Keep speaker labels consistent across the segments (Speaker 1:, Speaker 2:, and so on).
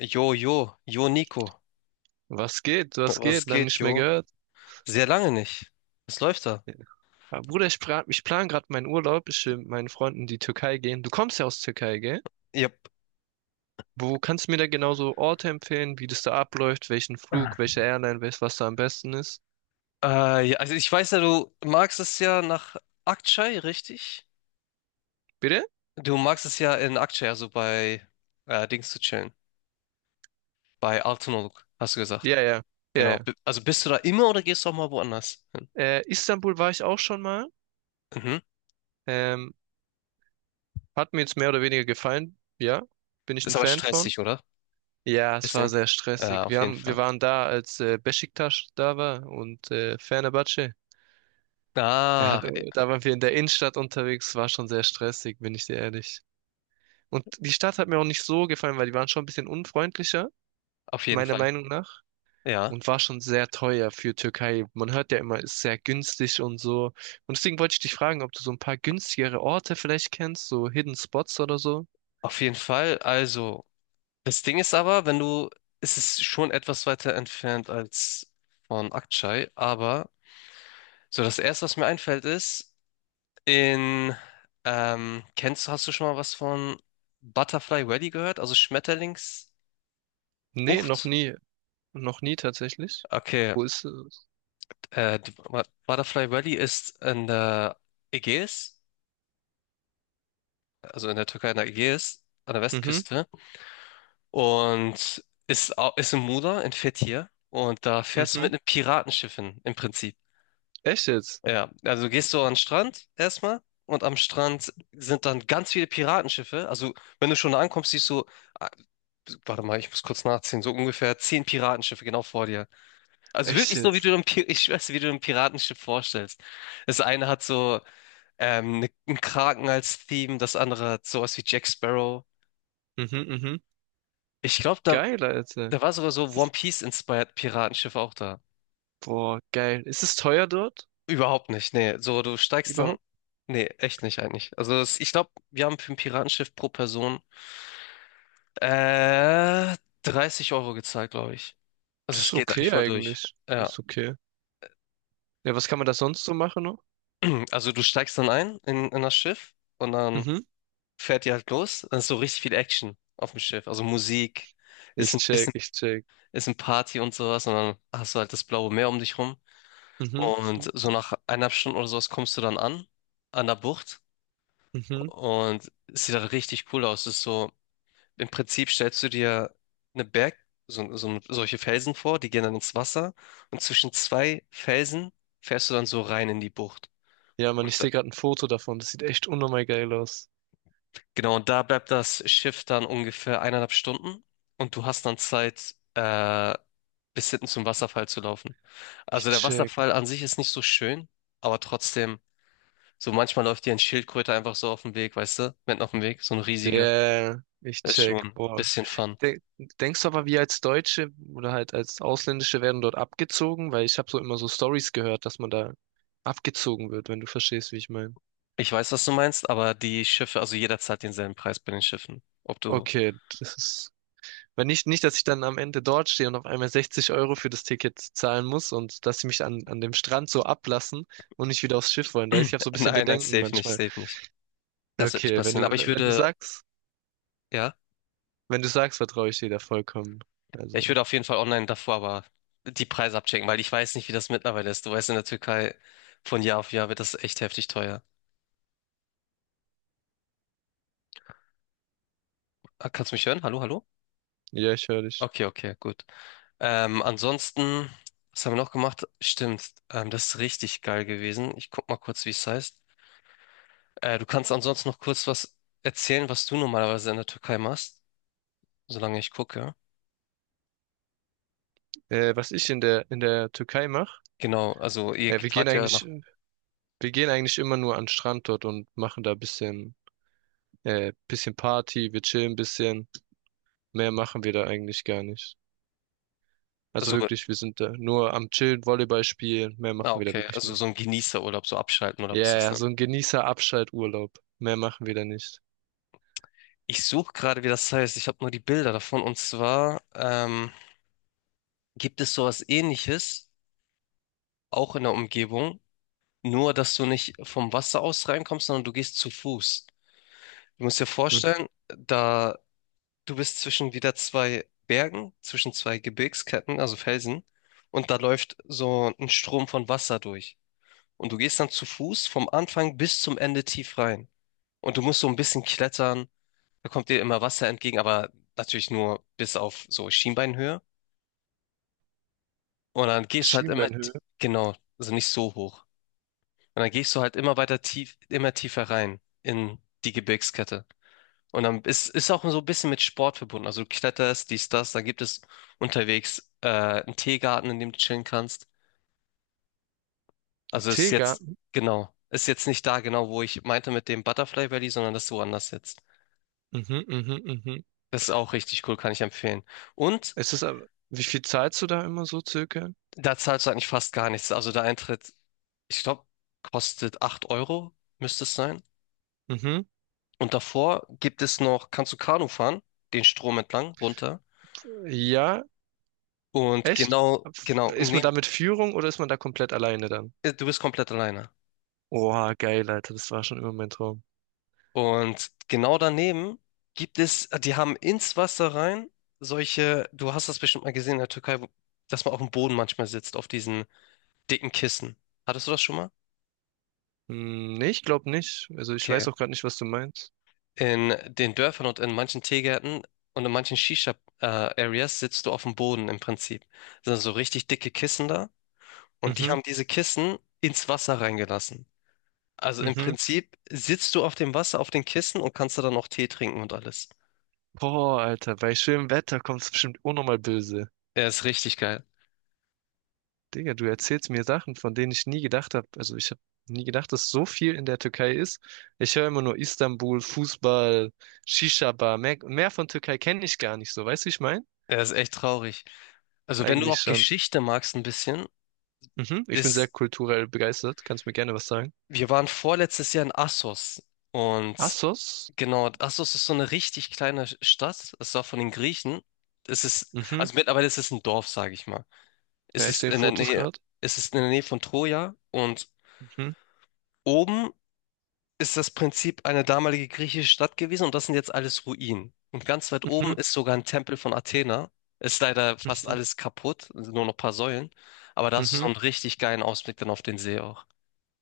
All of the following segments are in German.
Speaker 1: Jo, jo, jo, Nico.
Speaker 2: Was geht? Was
Speaker 1: Was
Speaker 2: geht? Lange
Speaker 1: geht,
Speaker 2: nicht mehr
Speaker 1: jo?
Speaker 2: gehört.
Speaker 1: Sehr lange nicht. Was läuft da?
Speaker 2: Aber Bruder, ich plan gerade meinen Urlaub. Ich will mit meinen Freunden in die Türkei gehen. Du kommst ja aus Türkei, gell?
Speaker 1: Yep.
Speaker 2: Wo kannst du mir da genauso Orte empfehlen, wie das da abläuft, welchen Flug, welche Airline, welches, was da am besten ist?
Speaker 1: Ja, also ich weiß ja, du magst es ja nach Aktschei, richtig?
Speaker 2: Bitte?
Speaker 1: Du magst es ja in Aktschei, also bei Dings zu chillen. Bei Altınoluk, hast du gesagt.
Speaker 2: Ja, ja, ja,
Speaker 1: Genau.
Speaker 2: ja.
Speaker 1: Also bist du da immer oder gehst du auch mal woanders hin?
Speaker 2: Istanbul war ich auch schon mal.
Speaker 1: Mhm.
Speaker 2: Ähm, hat mir jetzt mehr oder weniger gefallen. Ja, bin ich ein
Speaker 1: Ist aber
Speaker 2: Fan von.
Speaker 1: stressig, oder?
Speaker 2: Ja, es war
Speaker 1: Bisschen.
Speaker 2: sehr
Speaker 1: Ja,
Speaker 2: stressig.
Speaker 1: auf jeden
Speaker 2: Wir
Speaker 1: Fall.
Speaker 2: waren da, als Beşiktaş da war und Fenerbahçe. Er
Speaker 1: Ah,
Speaker 2: hat,
Speaker 1: e,
Speaker 2: da waren wir in der Innenstadt unterwegs, war schon sehr stressig, bin ich dir ehrlich. Und die Stadt hat mir auch nicht so gefallen, weil die waren schon ein bisschen unfreundlicher,
Speaker 1: auf jeden
Speaker 2: meiner
Speaker 1: Fall.
Speaker 2: Meinung nach.
Speaker 1: Ja,
Speaker 2: Und war schon sehr teuer für Türkei. Man hört ja immer, ist sehr günstig und so. Und deswegen wollte ich dich fragen, ob du so ein paar günstigere Orte vielleicht kennst, so Hidden Spots oder so.
Speaker 1: auf jeden Fall. Also. Das Ding ist aber, wenn du, es ist schon etwas weiter entfernt als von Akçay, aber so das Erste, was mir einfällt, ist, in, kennst du, hast du schon mal was von Butterfly Valley gehört? Also Schmetterlingsbucht?
Speaker 2: Nee, noch nie. Noch nie tatsächlich.
Speaker 1: Okay,
Speaker 2: Wo ist es?
Speaker 1: die Butterfly Valley ist in der Ägäis, also in der Türkei in der Ägäis, an der
Speaker 2: Mhm,
Speaker 1: Westküste und ist in Muğla, in Fethiye und da fährst du
Speaker 2: mhm.
Speaker 1: mit einem Piratenschiff hin, im Prinzip.
Speaker 2: Echt jetzt?
Speaker 1: Ja, also gehst du an den Strand erstmal und am Strand sind dann ganz viele Piratenschiffe. Also wenn du schon da ankommst, siehst du, ah, warte mal, ich muss kurz nachziehen, so ungefähr 10 Piratenschiffe genau vor dir. Also
Speaker 2: Echt
Speaker 1: wirklich so, wie du
Speaker 2: jetzt?
Speaker 1: dir ein, Pi- ich weiß, wie du dir ein Piratenschiff vorstellst. Das eine hat so ne, einen Kraken als Theme, das andere hat sowas wie Jack Sparrow.
Speaker 2: Mhm, mhm.
Speaker 1: Ich glaube, da,
Speaker 2: Geil, Alter.
Speaker 1: da war sogar so One Piece-inspired Piratenschiff auch da.
Speaker 2: Boah, geil. Ist es teuer dort?
Speaker 1: Überhaupt nicht, nee. So, du steigst dann.
Speaker 2: Überhaupt?
Speaker 1: Nee, echt nicht eigentlich. Also es, ich glaube, wir haben für ein Piratenschiff pro Person äh, 30 € gezahlt, glaube ich. Also
Speaker 2: Das
Speaker 1: es
Speaker 2: ist
Speaker 1: geht eigentlich
Speaker 2: okay
Speaker 1: voll durch.
Speaker 2: eigentlich.
Speaker 1: Ja.
Speaker 2: Ist okay. Ja, was kann man da sonst so machen noch?
Speaker 1: Also du steigst dann ein in das Schiff und dann
Speaker 2: Mhm.
Speaker 1: fährt ihr halt los. Dann ist so richtig viel Action auf dem Schiff. Also Musik, ist
Speaker 2: Ich
Speaker 1: ein
Speaker 2: check,
Speaker 1: bisschen,
Speaker 2: ich check.
Speaker 1: ist ein Party und sowas. Und dann hast du halt das blaue Meer um dich rum.
Speaker 2: Mhm,
Speaker 1: Und so nach 1,5 Stunden oder sowas kommst du dann an, an der Bucht.
Speaker 2: mhm.
Speaker 1: Und es sieht halt richtig cool aus. Es ist so. Im Prinzip stellst du dir eine Berg, solche Felsen vor, die gehen dann ins Wasser und zwischen zwei Felsen fährst du dann so rein in die Bucht.
Speaker 2: Ja, Mann,
Speaker 1: Und
Speaker 2: ich
Speaker 1: da,
Speaker 2: sehe gerade ein Foto davon. Das sieht echt unnormal geil aus.
Speaker 1: genau, und da bleibt das Schiff dann ungefähr 1,5 Stunden und du hast dann Zeit, bis hinten zum Wasserfall zu laufen.
Speaker 2: Ich
Speaker 1: Also der
Speaker 2: check.
Speaker 1: Wasserfall an sich ist nicht so schön, aber trotzdem, so manchmal läuft dir ein Schildkröte einfach so auf dem Weg, weißt du, mitten auf dem Weg, so ein riesiger,
Speaker 2: Yeah, ich
Speaker 1: ist schon
Speaker 2: check.
Speaker 1: ein
Speaker 2: Boah.
Speaker 1: bisschen Fun.
Speaker 2: De denkst du aber, wir als Deutsche oder halt als Ausländische werden dort abgezogen? Weil ich habe so immer so Stories gehört, dass man da abgezogen wird, wenn du verstehst, wie ich meine.
Speaker 1: Ich weiß, was du meinst, aber die Schiffe, also jeder zahlt denselben Preis bei den Schiffen. Ob du,
Speaker 2: Okay. das ist Weil nicht, dass ich dann am Ende dort stehe und auf einmal 60 € für das Ticket zahlen muss und dass sie mich an dem Strand so ablassen und nicht wieder aufs Schiff wollen. Da ich habe so ein bisschen
Speaker 1: nein, nein,
Speaker 2: Bedenken
Speaker 1: safe nicht,
Speaker 2: manchmal.
Speaker 1: safe nicht. Das wird nicht
Speaker 2: Okay, wenn
Speaker 1: passieren.
Speaker 2: du,
Speaker 1: Aber
Speaker 2: wenn du sagst,
Speaker 1: ja,
Speaker 2: wenn du sagst, vertraue ich dir da vollkommen.
Speaker 1: ja, ich
Speaker 2: Also,
Speaker 1: würde auf jeden Fall online davor aber die Preise abchecken, weil ich weiß nicht, wie das mittlerweile ist. Du weißt, in der Türkei von Jahr auf Jahr wird das echt heftig teuer. Ah, kannst du mich hören? Hallo, hallo?
Speaker 2: ja, ich höre dich.
Speaker 1: Okay, okay, gut. Ansonsten, was haben wir noch gemacht? Stimmt, das ist richtig geil gewesen. Ich guck mal kurz, wie es heißt. Du kannst ansonsten noch kurz was erzählen, was du normalerweise in der Türkei machst, solange ich gucke.
Speaker 2: Was ich in der Türkei mache,
Speaker 1: Genau, also ihr
Speaker 2: äh, wir gehen
Speaker 1: fahrt ja nach,
Speaker 2: eigentlich, wir gehen eigentlich immer nur an den Strand dort und machen da ein bisschen Party, wir chillen ein bisschen. Mehr machen wir da eigentlich gar nicht. Also
Speaker 1: also,
Speaker 2: wirklich, wir sind da nur am Chillen, Volleyball spielen. Mehr machen wir da
Speaker 1: okay,
Speaker 2: wirklich
Speaker 1: also so
Speaker 2: nicht.
Speaker 1: ein Genießerurlaub, so abschalten oder
Speaker 2: Ja,
Speaker 1: was ist das
Speaker 2: yeah,
Speaker 1: denn?
Speaker 2: so ein Genießer-Abschalturlaub. Mehr machen wir da nicht.
Speaker 1: Ich suche gerade, wie das heißt. Ich habe nur die Bilder davon. Und zwar gibt es sowas Ähnliches, auch in der Umgebung, nur dass du nicht vom Wasser aus reinkommst, sondern du gehst zu Fuß. Du musst dir
Speaker 2: Mhm.
Speaker 1: vorstellen, da du bist zwischen wieder zwei Bergen, zwischen zwei Gebirgsketten, also Felsen, und da läuft so ein Strom von Wasser durch. Und du gehst dann zu Fuß vom Anfang bis zum Ende tief rein. Und du musst so ein bisschen klettern. Da kommt dir immer Wasser entgegen, aber natürlich nur bis auf so Schienbeinhöhe. Und dann gehst du halt immer,
Speaker 2: Schienbeinhöhe.
Speaker 1: genau, also nicht so hoch. Und dann gehst du halt immer weiter tief, immer tiefer rein in die Gebirgskette. Und dann ist auch so ein bisschen mit Sport verbunden. Also du kletterst, dies, das, dann gibt es unterwegs einen Teegarten, in dem du chillen kannst. Also ist
Speaker 2: Tega.
Speaker 1: jetzt, genau, ist jetzt nicht da genau, wo ich meinte mit dem Butterfly Valley, sondern das ist woanders jetzt.
Speaker 2: Mhm, mhm, mhm.
Speaker 1: Das ist auch richtig cool, kann ich empfehlen. Und
Speaker 2: Es ist das aber, wie viel zahlst du da immer so circa?
Speaker 1: da zahlst du eigentlich fast gar nichts. Also der Eintritt, ich glaube, kostet 8 Euro, müsste es sein.
Speaker 2: Mhm.
Speaker 1: Und davor gibt es noch, kannst du Kanu fahren, den Strom entlang, runter.
Speaker 2: Ja,
Speaker 1: Und
Speaker 2: echt?
Speaker 1: genau, genau, und
Speaker 2: Ist man
Speaker 1: neben,
Speaker 2: da mit Führung oder ist man da komplett alleine dann?
Speaker 1: du bist komplett alleine.
Speaker 2: Oha, geil, Alter, das war schon immer mein Traum.
Speaker 1: Und genau daneben gibt es, die haben ins Wasser rein solche, du hast das bestimmt mal gesehen in der Türkei, dass man auf dem Boden manchmal sitzt, auf diesen dicken Kissen. Hattest du das schon mal?
Speaker 2: Hm, nee, ich glaube nicht. Also ich
Speaker 1: Okay,
Speaker 2: weiß auch gerade nicht, was du meinst.
Speaker 1: in den Dörfern und in manchen Teegärten und in manchen Shisha-Areas sitzt du auf dem Boden im Prinzip. Das sind so richtig dicke Kissen da und die
Speaker 2: Mhm,
Speaker 1: haben diese Kissen ins Wasser reingelassen. Also im
Speaker 2: mhm.
Speaker 1: Prinzip sitzt du auf dem Wasser, auf den Kissen und kannst da dann auch Tee trinken und alles.
Speaker 2: Boah, Alter, bei schönem Wetter kommt's bestimmt auch nochmal böse.
Speaker 1: Er ist richtig geil.
Speaker 2: Digga, du erzählst mir Sachen, von denen ich nie gedacht habe. Also ich habe nie gedacht, dass so viel in der Türkei ist. Ich höre immer nur Istanbul, Fußball, Shisha-Bar. Mehr von Türkei kenne ich gar nicht so. Weißt du, wie ich meine?
Speaker 1: Er ist echt traurig. Also wenn du
Speaker 2: Eigentlich
Speaker 1: auch
Speaker 2: schon.
Speaker 1: Geschichte magst ein bisschen,
Speaker 2: Mhm. Ich bin sehr
Speaker 1: ist
Speaker 2: kulturell begeistert. Kannst mir gerne was sagen.
Speaker 1: Wir waren vorletztes Jahr in Assos und
Speaker 2: Assos?
Speaker 1: genau, Assos ist so eine richtig kleine Stadt. Es war von den Griechen. Es ist,
Speaker 2: Mhm.
Speaker 1: also mittlerweile ist es ein Dorf, sage ich mal. Es
Speaker 2: Ja, ich
Speaker 1: ist
Speaker 2: sehe
Speaker 1: in der
Speaker 2: Fotos
Speaker 1: Nähe,
Speaker 2: gerade.
Speaker 1: es ist in der Nähe von Troja und
Speaker 2: Mhm.
Speaker 1: oben ist das Prinzip eine damalige griechische Stadt gewesen und das sind jetzt alles Ruinen. Und ganz weit oben
Speaker 2: Mhm.
Speaker 1: ist sogar ein Tempel von Athena. Ist leider fast
Speaker 2: Mhm.
Speaker 1: alles kaputt, sind nur noch ein paar Säulen. Aber da hast du so
Speaker 2: Mhm.
Speaker 1: einen richtig geilen Ausblick dann auf den See auch.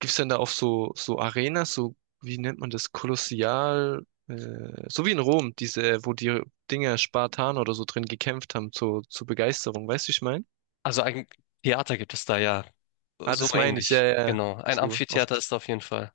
Speaker 2: Gibt's denn da auch so Arenas, so, wie nennt man das, Kolossial, so wie in Rom, diese, wo die Dinger Spartaner oder so drin gekämpft haben, zur Begeisterung, weißt du, wie ich meine?
Speaker 1: Also ein Theater gibt es da ja.
Speaker 2: Ah,
Speaker 1: So
Speaker 2: das meine ich, ja,
Speaker 1: ähnlich.
Speaker 2: ja, ja.
Speaker 1: Genau. Ein
Speaker 2: so, auf,
Speaker 1: Amphitheater
Speaker 2: die-
Speaker 1: ist da auf jeden Fall.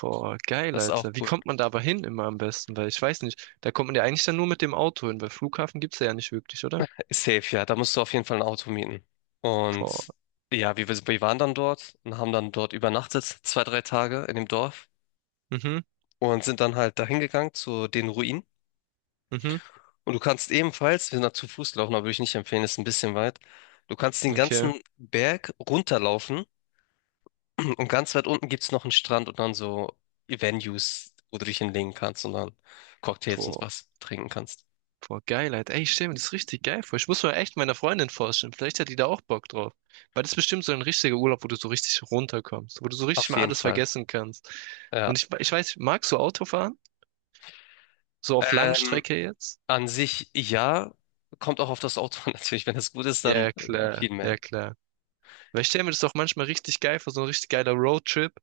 Speaker 2: boah, geil,
Speaker 1: Das ist auch
Speaker 2: Alter. Wie
Speaker 1: cool.
Speaker 2: kommt man da aber hin immer am besten? Weil ich weiß nicht, da kommt man ja eigentlich dann nur mit dem Auto hin, weil Flughafen gibt's ja nicht wirklich, oder?
Speaker 1: Safe, ja. Da musst du auf jeden Fall ein Auto mieten.
Speaker 2: Boah,
Speaker 1: Und ja, wir waren dann dort und haben dann dort übernachtet, zwei, drei Tage in dem Dorf
Speaker 2: mhm,
Speaker 1: und sind dann halt dahin gegangen zu den Ruinen.
Speaker 2: mhm,
Speaker 1: Und du kannst ebenfalls, wir sind da zu Fuß gelaufen, aber würde ich nicht empfehlen, ist ein bisschen weit. Du kannst den
Speaker 2: okay,
Speaker 1: ganzen Berg runterlaufen. Und ganz weit unten gibt es noch einen Strand und dann so Venues, wo du dich hinlegen kannst und dann Cocktails und
Speaker 2: boah.
Speaker 1: was trinken kannst.
Speaker 2: Boah, geil, Alter. Ey, ich stell mir das richtig geil vor. Ich muss mal echt meiner Freundin vorstellen. Vielleicht hat die da auch Bock drauf. Weil das ist bestimmt so ein richtiger Urlaub, wo du so richtig runterkommst, wo du so richtig
Speaker 1: Auf
Speaker 2: mal
Speaker 1: jeden
Speaker 2: alles
Speaker 1: Fall,
Speaker 2: vergessen kannst. Und
Speaker 1: ja.
Speaker 2: ich weiß, magst du Autofahren? So auf
Speaker 1: Ähm,
Speaker 2: Langstrecke jetzt?
Speaker 1: an sich ja, kommt auch auf das Auto an, natürlich. Wenn das gut ist,
Speaker 2: Ja,
Speaker 1: dann
Speaker 2: ja, klar,
Speaker 1: viel
Speaker 2: ja,
Speaker 1: mehr.
Speaker 2: klar. Weil ich stell mir das auch manchmal richtig geil vor, so ein richtig geiler Roadtrip.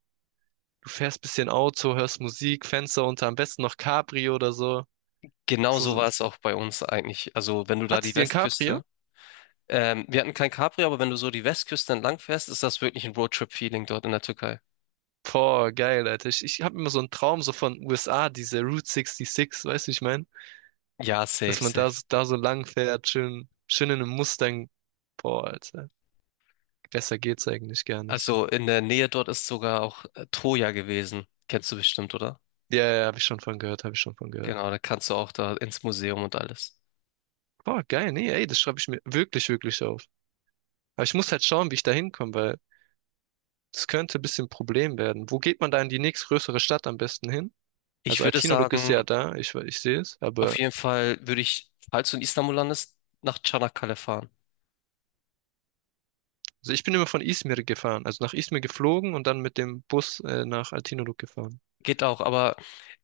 Speaker 2: Du fährst bisschen Auto, hörst Musik, Fenster unter, am besten noch Cabrio oder so.
Speaker 1: Genau so
Speaker 2: so
Speaker 1: war es auch bei uns eigentlich. Also wenn du da
Speaker 2: hat
Speaker 1: die
Speaker 2: sie dir ein Cabrio?
Speaker 1: Westküste, wir hatten kein Capri, aber wenn du so die Westküste entlang fährst, ist das wirklich ein Roadtrip-Feeling dort in der Türkei.
Speaker 2: Boah, geil, Alter. Ich habe immer so einen Traum so von USA, diese Route 66, weißt du, wie ich meine?
Speaker 1: Ja, safe,
Speaker 2: dass man da, so-
Speaker 1: safe.
Speaker 2: da so lang fährt, schön, schön in einem Mustang. Boah, Alter. Besser geht's eigentlich gar nicht.
Speaker 1: Also in der Nähe dort ist sogar auch Troja gewesen. Kennst du bestimmt, oder?
Speaker 2: Ja, ja, habe ich schon von gehört, habe ich schon von gehört.
Speaker 1: Genau, da kannst du auch da ins Museum und alles.
Speaker 2: Boah, geil, nee, ey, das schreibe ich mir wirklich, wirklich auf. Aber ich muss halt schauen, wie ich da hinkomme, weil das könnte ein bisschen ein Problem werden. Wo geht man da in die nächstgrößere Stadt am besten hin?
Speaker 1: Ich
Speaker 2: Also
Speaker 1: würde
Speaker 2: Altinoluk ist
Speaker 1: sagen,
Speaker 2: ja da, ich sehe es,
Speaker 1: auf
Speaker 2: aber
Speaker 1: jeden Fall würde ich, falls du in Istanbul landest, nach Çanakkale fahren.
Speaker 2: also ich bin immer von Izmir gefahren, also nach Izmir geflogen und dann mit dem Bus nach Altinoluk gefahren.
Speaker 1: Geht auch, aber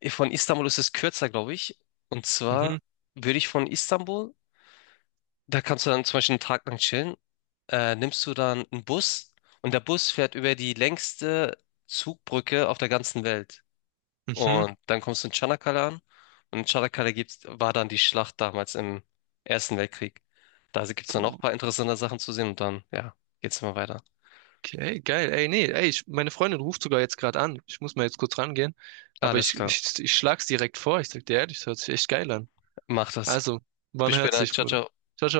Speaker 1: von Istanbul ist es kürzer, glaube ich. Und
Speaker 2: Mhm,
Speaker 1: zwar würde ich von Istanbul, da kannst du dann zum Beispiel einen Tag lang chillen, nimmst du dann einen Bus und der Bus fährt über die längste Zugbrücke auf der ganzen Welt.
Speaker 2: mhm.
Speaker 1: Und dann kommst du in Tschanakala an. Und in Tschanakala gibt's, war dann die Schlacht damals im Ersten Weltkrieg. Da gibt es dann auch ein
Speaker 2: Boah.
Speaker 1: paar interessante Sachen zu sehen und dann, ja, geht's immer weiter.
Speaker 2: Okay, geil. Ey, nee, ey, meine Freundin ruft sogar jetzt gerade an. Ich muss mal jetzt kurz rangehen. Aber
Speaker 1: Alles
Speaker 2: ich,
Speaker 1: klar.
Speaker 2: ich, ich schlag's direkt vor. Ich sag dir ehrlich, das hört sich echt geil an.
Speaker 1: Mach das.
Speaker 2: Also, wann
Speaker 1: Bis
Speaker 2: hört's
Speaker 1: später.
Speaker 2: sich,
Speaker 1: Ciao,
Speaker 2: Bruder?
Speaker 1: ciao.
Speaker 2: Ciao, ciao.